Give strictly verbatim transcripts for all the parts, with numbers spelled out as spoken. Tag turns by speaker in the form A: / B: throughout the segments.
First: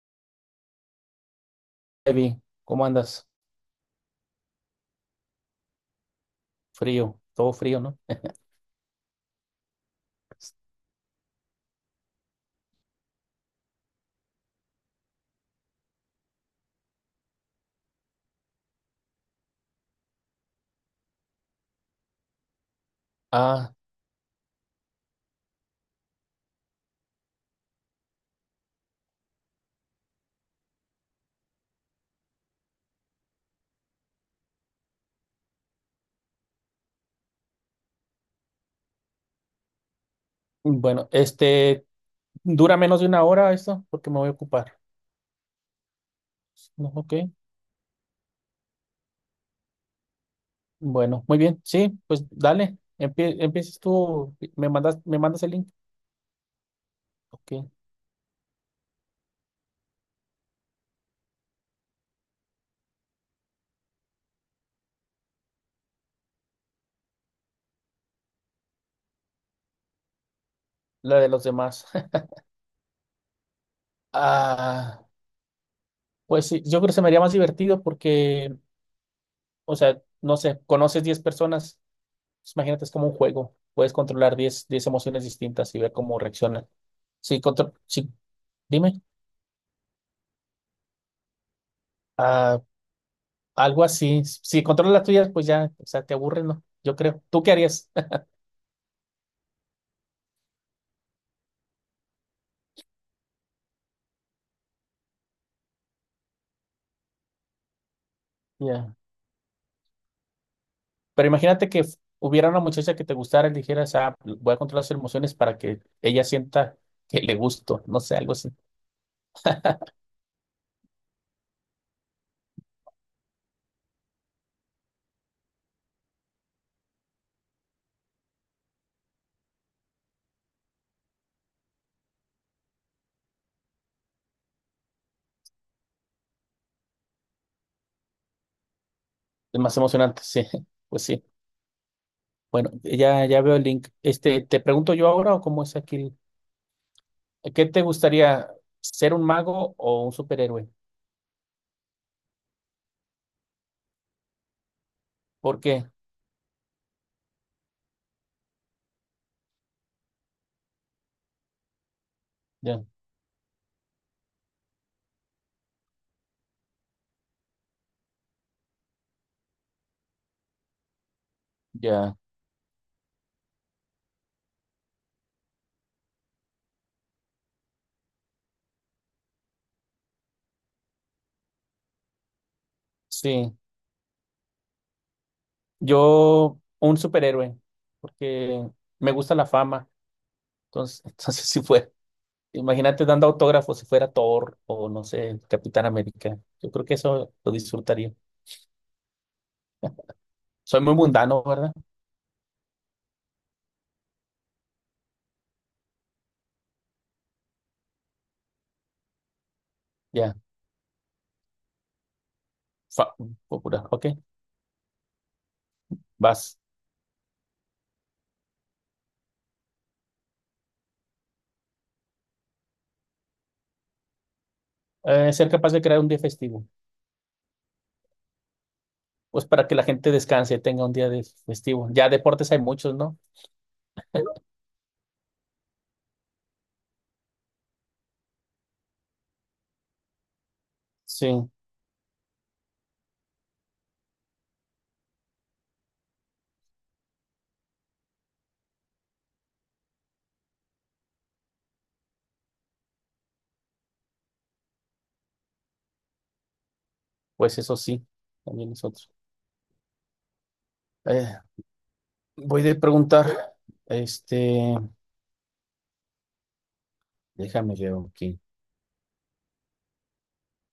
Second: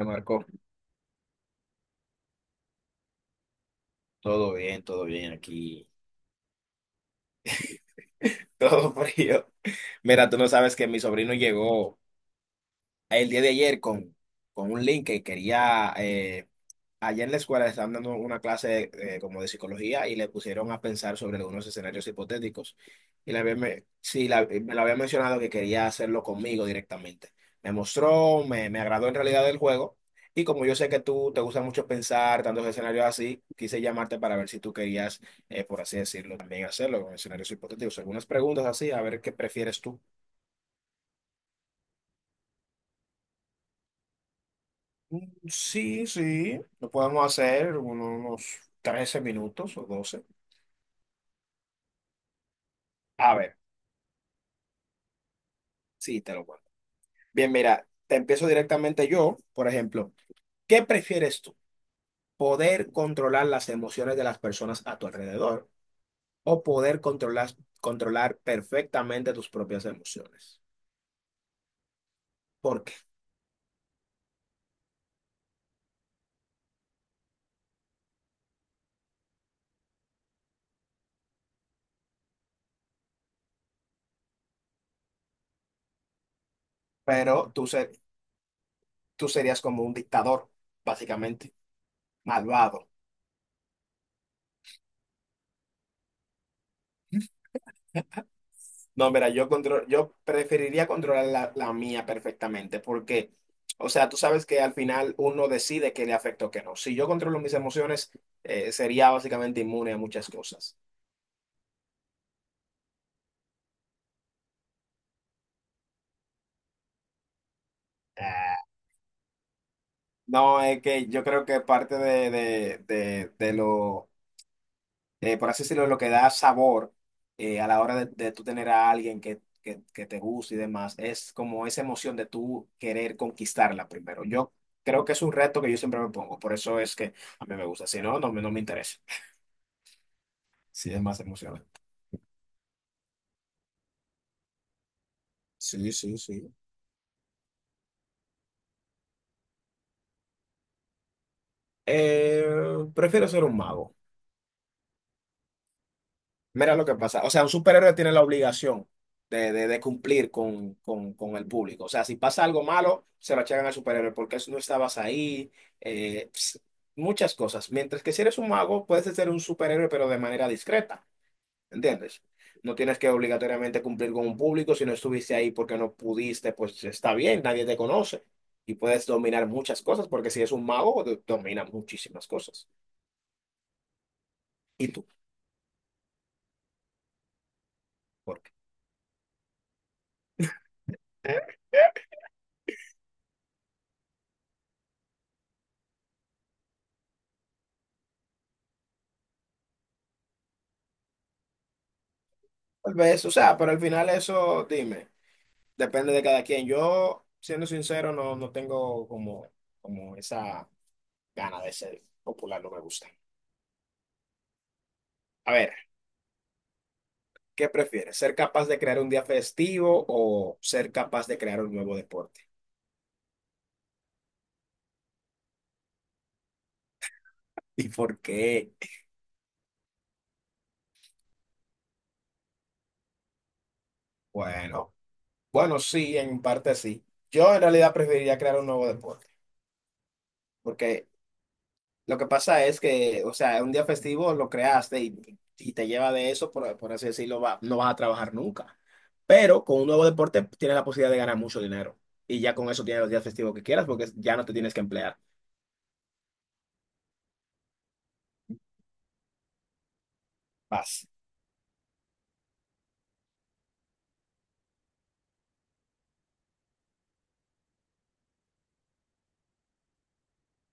A: Le marcó.
B: Evi, ¿cómo andas?
A: Todo bien, todo bien aquí.
B: Frío, todo frío, ¿no?
A: Todo frío. Mira, tú no sabes que mi sobrino llegó el día de ayer con, con un link que quería, eh, allá en la escuela le estaban dando una clase eh, como de psicología y le pusieron a pensar sobre algunos escenarios hipotéticos. Y la había
B: Ah,
A: me, sí, la- eh, me lo había mencionado que quería hacerlo conmigo directamente. Me mostró, me, me agradó en realidad el juego. Y como yo sé que tú te gusta mucho pensar tantos escenarios así, quise llamarte para ver si tú querías, eh, por así decirlo, también hacerlo con escenarios hipotéticos. Algunas preguntas así, a ver qué prefieres tú.
B: bueno, este, ¿dura menos de una hora esto? Porque me voy a ocupar.
A: Sí, sí, lo
B: No, ok,
A: podemos hacer uno- unos trece minutos o doce.
B: bueno, muy bien, sí, pues dale,
A: A
B: empie-
A: ver,
B: empieces tú, me mandas, me mandas el link.
A: sí, te lo cuento. Bien,
B: Ok,
A: mira, te empiezo directamente yo, por ejemplo, ¿qué prefieres tú? ¿Poder controlar las emociones de las personas a tu alrededor o poder controlar, controlar perfectamente tus propias emociones?
B: la de los demás.
A: ¿Por qué?
B: Ah, pues sí, yo creo que se me haría más divertido porque, o sea, no sé, conoces diez personas, pues imagínate, es como un juego, puedes controlar diez, diez emociones distintas y ver cómo reaccionan. Sí,
A: Pero tú,
B: contro-
A: ser-
B: sí, dime.
A: Tú serías como un dictador, básicamente,
B: Ah,
A: malvado.
B: algo así. Si controlas las tuyas, pues ya, o sea, te aburres, ¿no? Yo creo. ¿Tú qué harías?
A: No, mira, yo control, yo preferiría controlar la, la mía perfectamente, porque, o sea, tú sabes que al final uno decide qué le afecta o qué no. Si yo controlo mis emociones, eh,
B: Ya.
A: sería básicamente inmune a muchas cosas.
B: Pero imagínate que f- hubiera una muchacha que te gustara y le dijeras, ah, voy a controlar sus emociones para que ella sienta que le gusto, no sé, algo así.
A: Ah, no, es que yo creo que parte de, de, de, de lo eh, por así decirlo, lo que da sabor eh, a la hora de, de tú tener a alguien que, que, que te guste y demás, es como esa emoción de tú querer conquistarla primero. Yo creo que es un reto que yo siempre me pongo, por eso es que a mí me gusta, si no, no, me- no me interesa.
B: Es más emocionante, sí,
A: Sí, es
B: pues
A: más
B: sí.
A: emocionante.
B: Bueno, ya, ya veo el link. Este, ¿te pregunto yo ahora o cómo es
A: Sí,
B: aquí?
A: sí, sí.
B: el- ¿Qué te gustaría, ser un mago o un superhéroe?
A: Eh, prefiero ser un mago.
B: ¿Por qué?
A: Mira lo que pasa. O sea, un superhéroe tiene la obligación de, de- de cumplir con, con- con el público. O sea, si pasa algo
B: Ya,
A: malo, se lo achacan al superhéroe porque no estabas ahí. eh, ps, muchas cosas. Mientras que si eres un mago, puedes ser un superhéroe, pero de manera discreta.
B: ya,
A: ¿Entiendes? No tienes que obligatoriamente cumplir con un público. Si no estuviste ahí porque no pudiste, pues está bien, nadie te conoce. Y puedes dominar muchas cosas porque si es un mago, do- domina muchísimas cosas.
B: sí.
A: ¿Y tú?
B: Yo, un superhéroe,
A: ¿Por qué?
B: porque me gusta la fama. Entonces, entonces
A: Eh,
B: sí fue. Imagínate dando autógrafos si fuera Thor o no sé, Capitán América. Yo creo que eso lo disfrutaría. Soy muy mundano, ¿verdad?
A: Tal vez, o sea, pero al final eso, dime. Depende de cada quien. Yo, siendo sincero, no, no tengo como, como
B: Ya,
A: esa gana de ser popular, no me gusta.
B: fa- popular. Ok,
A: A ver,
B: vas.
A: ¿qué prefieres? ¿Ser capaz de crear un día festivo o ser capaz de crear un nuevo deporte?
B: Eh, ser capaz de crear un día festivo.
A: ¿Y por qué?
B: Pues para que la gente descanse, tenga un día de festivo. Ya deportes hay muchos, ¿no?
A: Bueno, bueno, sí, en parte sí. Yo en realidad preferiría crear un nuevo deporte, porque
B: Sí,
A: lo que pasa es que, o sea, un día festivo lo creaste y, y te lleva de eso, por, por así decirlo, va- no vas a trabajar nunca. Pero con un nuevo deporte tienes la posibilidad de ganar mucho dinero. Y ya con eso tienes los días festivos que quieras porque ya no te tienes que emplear.
B: pues eso sí, también nosotros.
A: Paz.
B: Eh, voy a preguntar, este, déjame ver aquí.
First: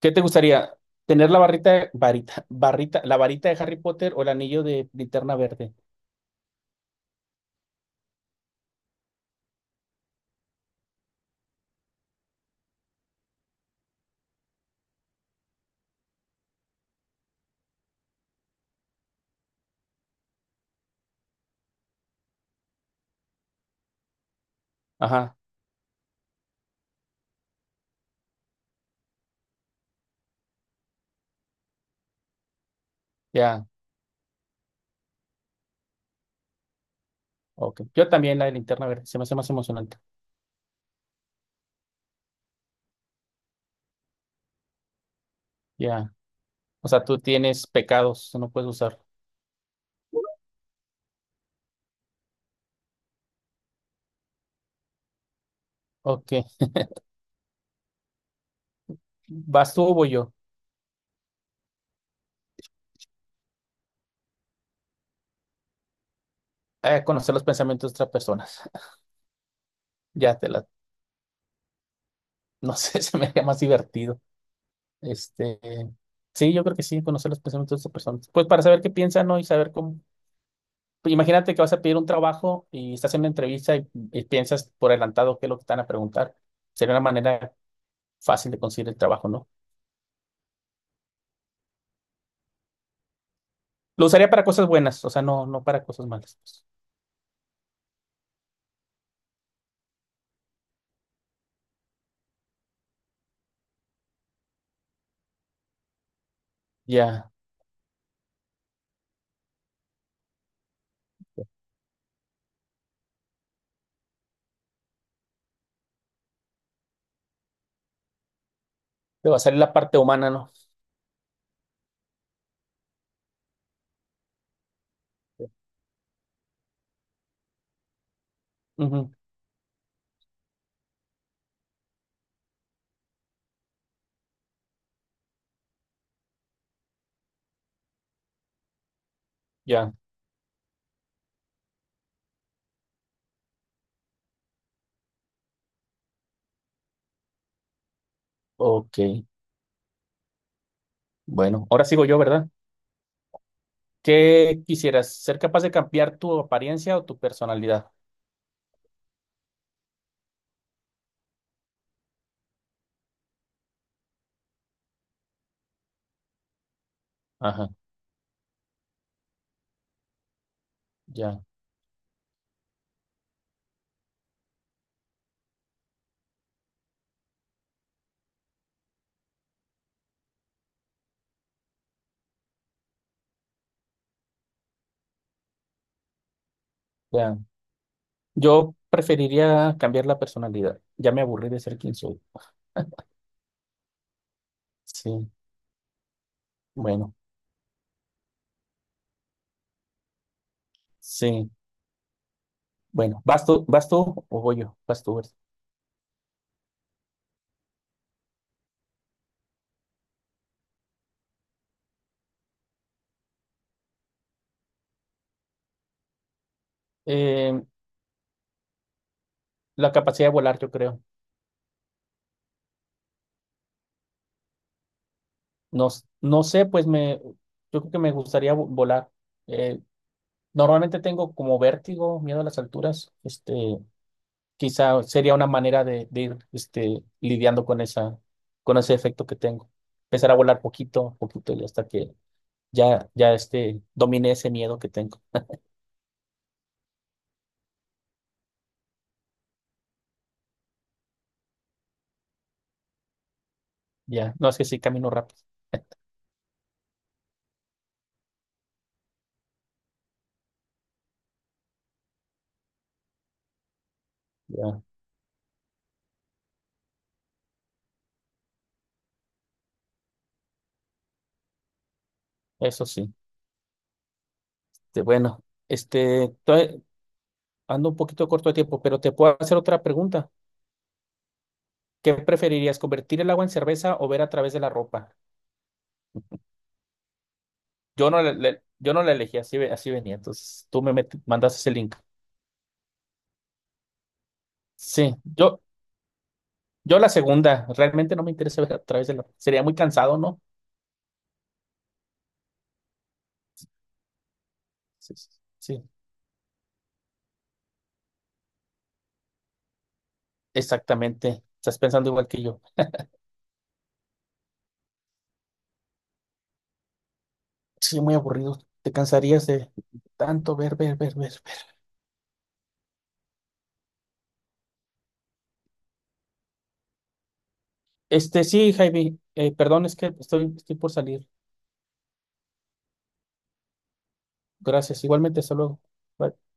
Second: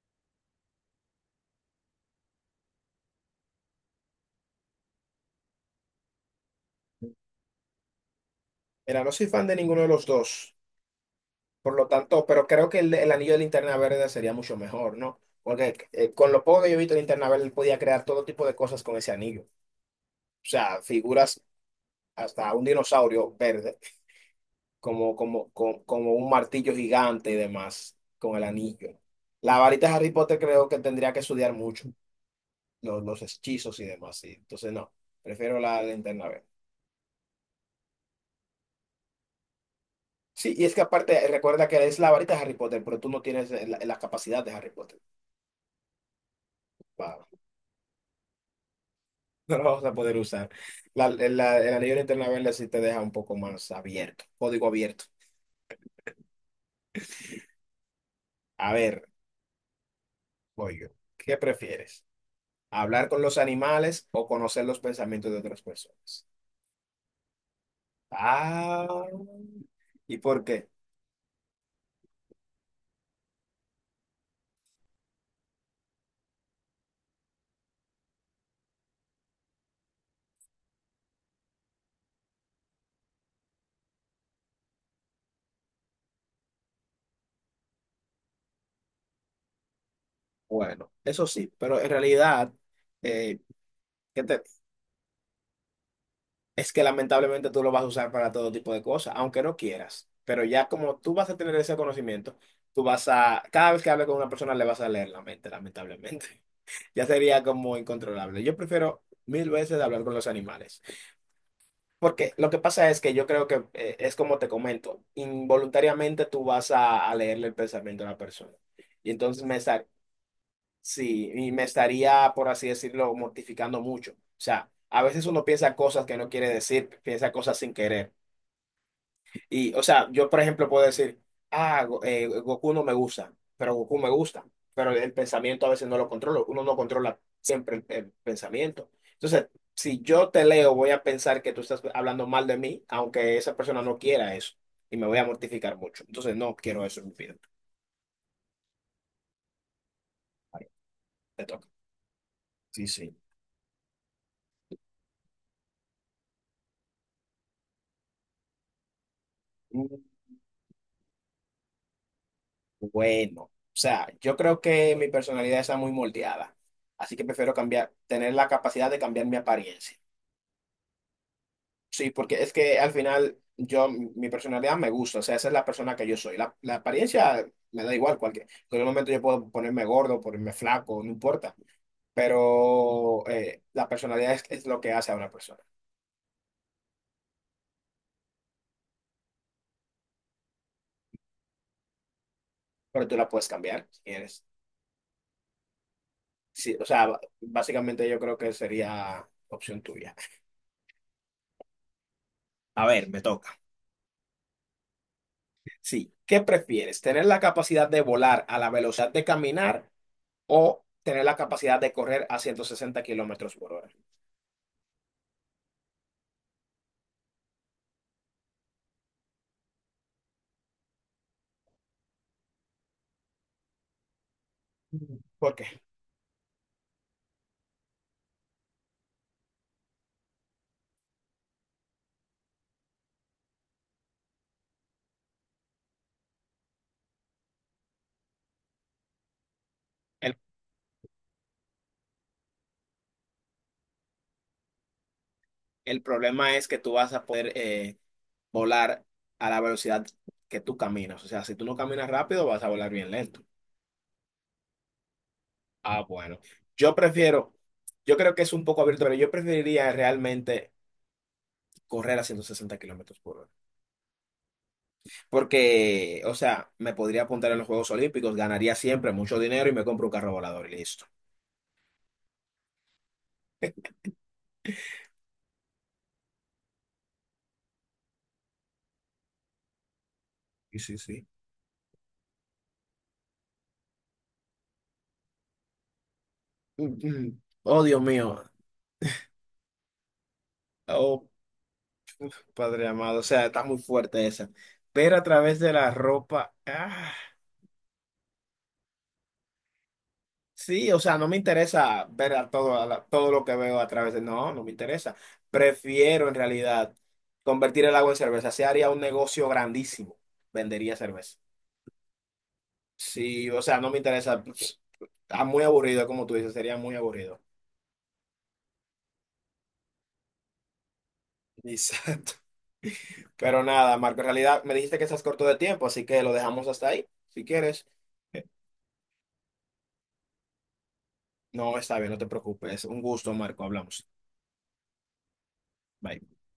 B: ¿Qué te gustaría? ¿Tener la barrita, de- varita, barrita, la varita de Harry Potter o el anillo de linterna verde?
A: Mira, no soy fan de ninguno de los dos. Por lo tanto, pero creo que el, el anillo de linterna verde sería mucho mejor, ¿no? Porque eh, con lo poco que yo he visto de linterna verde, él podía crear todo tipo de cosas con ese anillo. O sea, figuras, hasta un dinosaurio verde como,
B: Ajá,
A: como, co- como un martillo gigante y demás, con el anillo. La varita de Harry Potter creo que tendría que estudiar mucho, los, los
B: ya,
A: hechizos y demás, sí. Entonces no, prefiero la linterna verde.
B: ok. Yo también la de linterna verde, se me hace más emocionante.
A: Sí, y es que aparte, recuerda que es la varita de Harry Potter, pero tú no tienes la, la capacidad de Harry Potter.
B: Ya, o sea, tú
A: Wow,
B: tienes pecados, no puedes usar.
A: no lo vas a poder usar. La, la- el anillo de linterna verde sí te deja un poco más abierto, código abierto.
B: Ok,
A: A ver,
B: ¿vas tú o voy yo?
A: voy yo. ¿Qué prefieres? ¿Hablar con los animales o conocer los pensamientos de otras personas?
B: A conocer los pensamientos de otras personas.
A: Ah, ¿y
B: Ya
A: por
B: te la,
A: qué?
B: no sé, se me haría más divertido. Este, sí, yo creo que sí, conocer los pensamientos de otras personas. Pues para saber qué piensan, ¿no? Y saber cómo. Imagínate que vas a pedir un trabajo y estás en una entrevista y, y piensas por adelantado qué es lo que te van a preguntar. Sería una manera fácil de conseguir el trabajo, ¿no?
A: Bueno, eso sí, pero en realidad eh,
B: Lo
A: que
B: usaría
A: te-
B: para cosas buenas, o sea, no, no para cosas malas, pues.
A: es que lamentablemente tú lo vas a usar para todo tipo de cosas, aunque no quieras. Pero ya como tú vas a tener ese conocimiento, tú vas a, cada vez que hables con una persona le vas a leer la mente, lamentablemente. Ya
B: Ya,
A: sería como incontrolable. Yo prefiero mil veces hablar con los animales, porque lo que pasa es que yo creo que eh, es como te comento, involuntariamente tú vas a, a leerle el pensamiento a la persona. Y
B: te va a
A: entonces
B: salir
A: me,
B: la
A: sa-
B: parte humana, ¿no?
A: sí, y me estaría, por así decirlo, mortificando mucho. O sea, a veces uno piensa cosas que no quiere decir, piensa cosas sin querer.
B: Ujú,
A: Y, o sea, yo, por ejemplo, puedo decir, ah, Go- eh, Goku no me gusta, pero Goku me gusta. Pero el pensamiento a veces no lo controlo, uno no controla siempre el, el pensamiento. Entonces,
B: ya,
A: si yo te leo, voy a pensar que tú estás hablando mal de mí, aunque esa persona no quiera eso, y me voy a mortificar mucho. Entonces, no quiero eso en mi vida.
B: ok.
A: Te toca.
B: Bueno, ahora sigo yo, ¿verdad?
A: Sí, sí.
B: ¿Qué quisieras? ¿Ser capaz de cambiar tu apariencia o tu personalidad?
A: Bueno, o sea, yo creo que mi personalidad está muy moldeada, así que prefiero
B: Ajá,
A: cambiar, tener la capacidad de cambiar mi apariencia.
B: ya,
A: Sí, porque es que al final yo, mi personalidad me gusta, o sea, esa es la persona que yo soy. La, la apariencia me da igual, cualquier, en cualquier momento yo puedo ponerme gordo, ponerme flaco, no importa, pero eh, la personalidad es, es lo que hace a una persona,
B: ya. Yo preferiría cambiar la personalidad. Ya me aburrí de ser quien soy.
A: pero tú la puedes cambiar si quieres.
B: Sí,
A: Sí, o sea,
B: bueno,
A: b- básicamente yo creo que sería opción tuya.
B: sí.
A: A ver, me
B: Bueno, ¿vas
A: toca.
B: tú, vas tú o voy yo? Vas tú, ¿verdad?
A: Sí, ¿qué prefieres? ¿Tener la capacidad de volar a la velocidad de caminar o tener la capacidad de correr a ciento sesenta kilómetros por hora?
B: Eh, la capacidad de volar, yo creo.
A: ¿Por qué?
B: No, s- no sé, pues me, yo creo que me gustaría vo- volar. Eh, normalmente tengo como vértigo, miedo a las alturas. Este, quizá sería una manera de, de ir, este, lidiando con esa, con ese efecto que tengo. Empezar a
A: El,
B: volar poquito, a poquito y hasta que ya, ya este, domine ese miedo que tengo.
A: el problema es que tú vas a poder eh, volar a la velocidad que tú caminas. O sea, si tú no caminas rápido, vas a volar bien lento.
B: Ya, no es que sí camino rápido.
A: Ah, bueno. Yo prefiero, yo creo que es un poco abierto, pero yo preferiría realmente correr a ciento sesenta kilómetros por hora.
B: Ya,
A: Porque, o sea, me podría apuntar en los Juegos Olímpicos, ganaría siempre mucho dinero y me compro un carro volador y listo.
B: eso sí. Este, bueno, este, ando un poquito corto de tiempo, pero te puedo hacer otra pregunta.
A: Sí, sí, sí.
B: ¿Qué preferirías, convertir el agua en cerveza o ver a través de la ropa?
A: Mm, mm. Oh, Dios
B: Yo no, le-
A: mío.
B: le- yo no la elegí, así, ve- así venía. Entonces tú me met-
A: Oh,
B: mandaste ese link.
A: Padre amado. O sea, está muy fuerte esa. Ver
B: Sí,
A: a través
B: yo,
A: de la ropa.
B: yo la
A: Ah,
B: segunda. Realmente no me interesa ver a través de la ropa. Sería muy cansado, ¿no?
A: sí, o sea, no me interesa ver a todo, a la- todo lo que veo a través de. No, no me
B: Sí,
A: interesa.
B: sí, sí,
A: Prefiero en realidad convertir el agua en cerveza. Se haría un negocio grandísimo. Vendería cerveza.
B: exactamente. Estás pensando igual que yo.
A: Sí, o sea, no me interesa. Está muy aburrido, como tú dices, sería muy aburrido.
B: Sí, muy aburrido. Te cansarías de tanto ver, ver, ver, ver, ver.
A: Exacto. Pero nada, Marco, en realidad me dijiste que estás corto de tiempo, así que lo dejamos hasta ahí, si quieres.
B: Este, sí, Javi, eh, perdón, es que estoy, estoy por salir.
A: No, está bien, no te preocupes. Un gusto, Marco. Hablamos.
B: Gracias. Igualmente, hasta luego.
A: Bye.
B: Bye.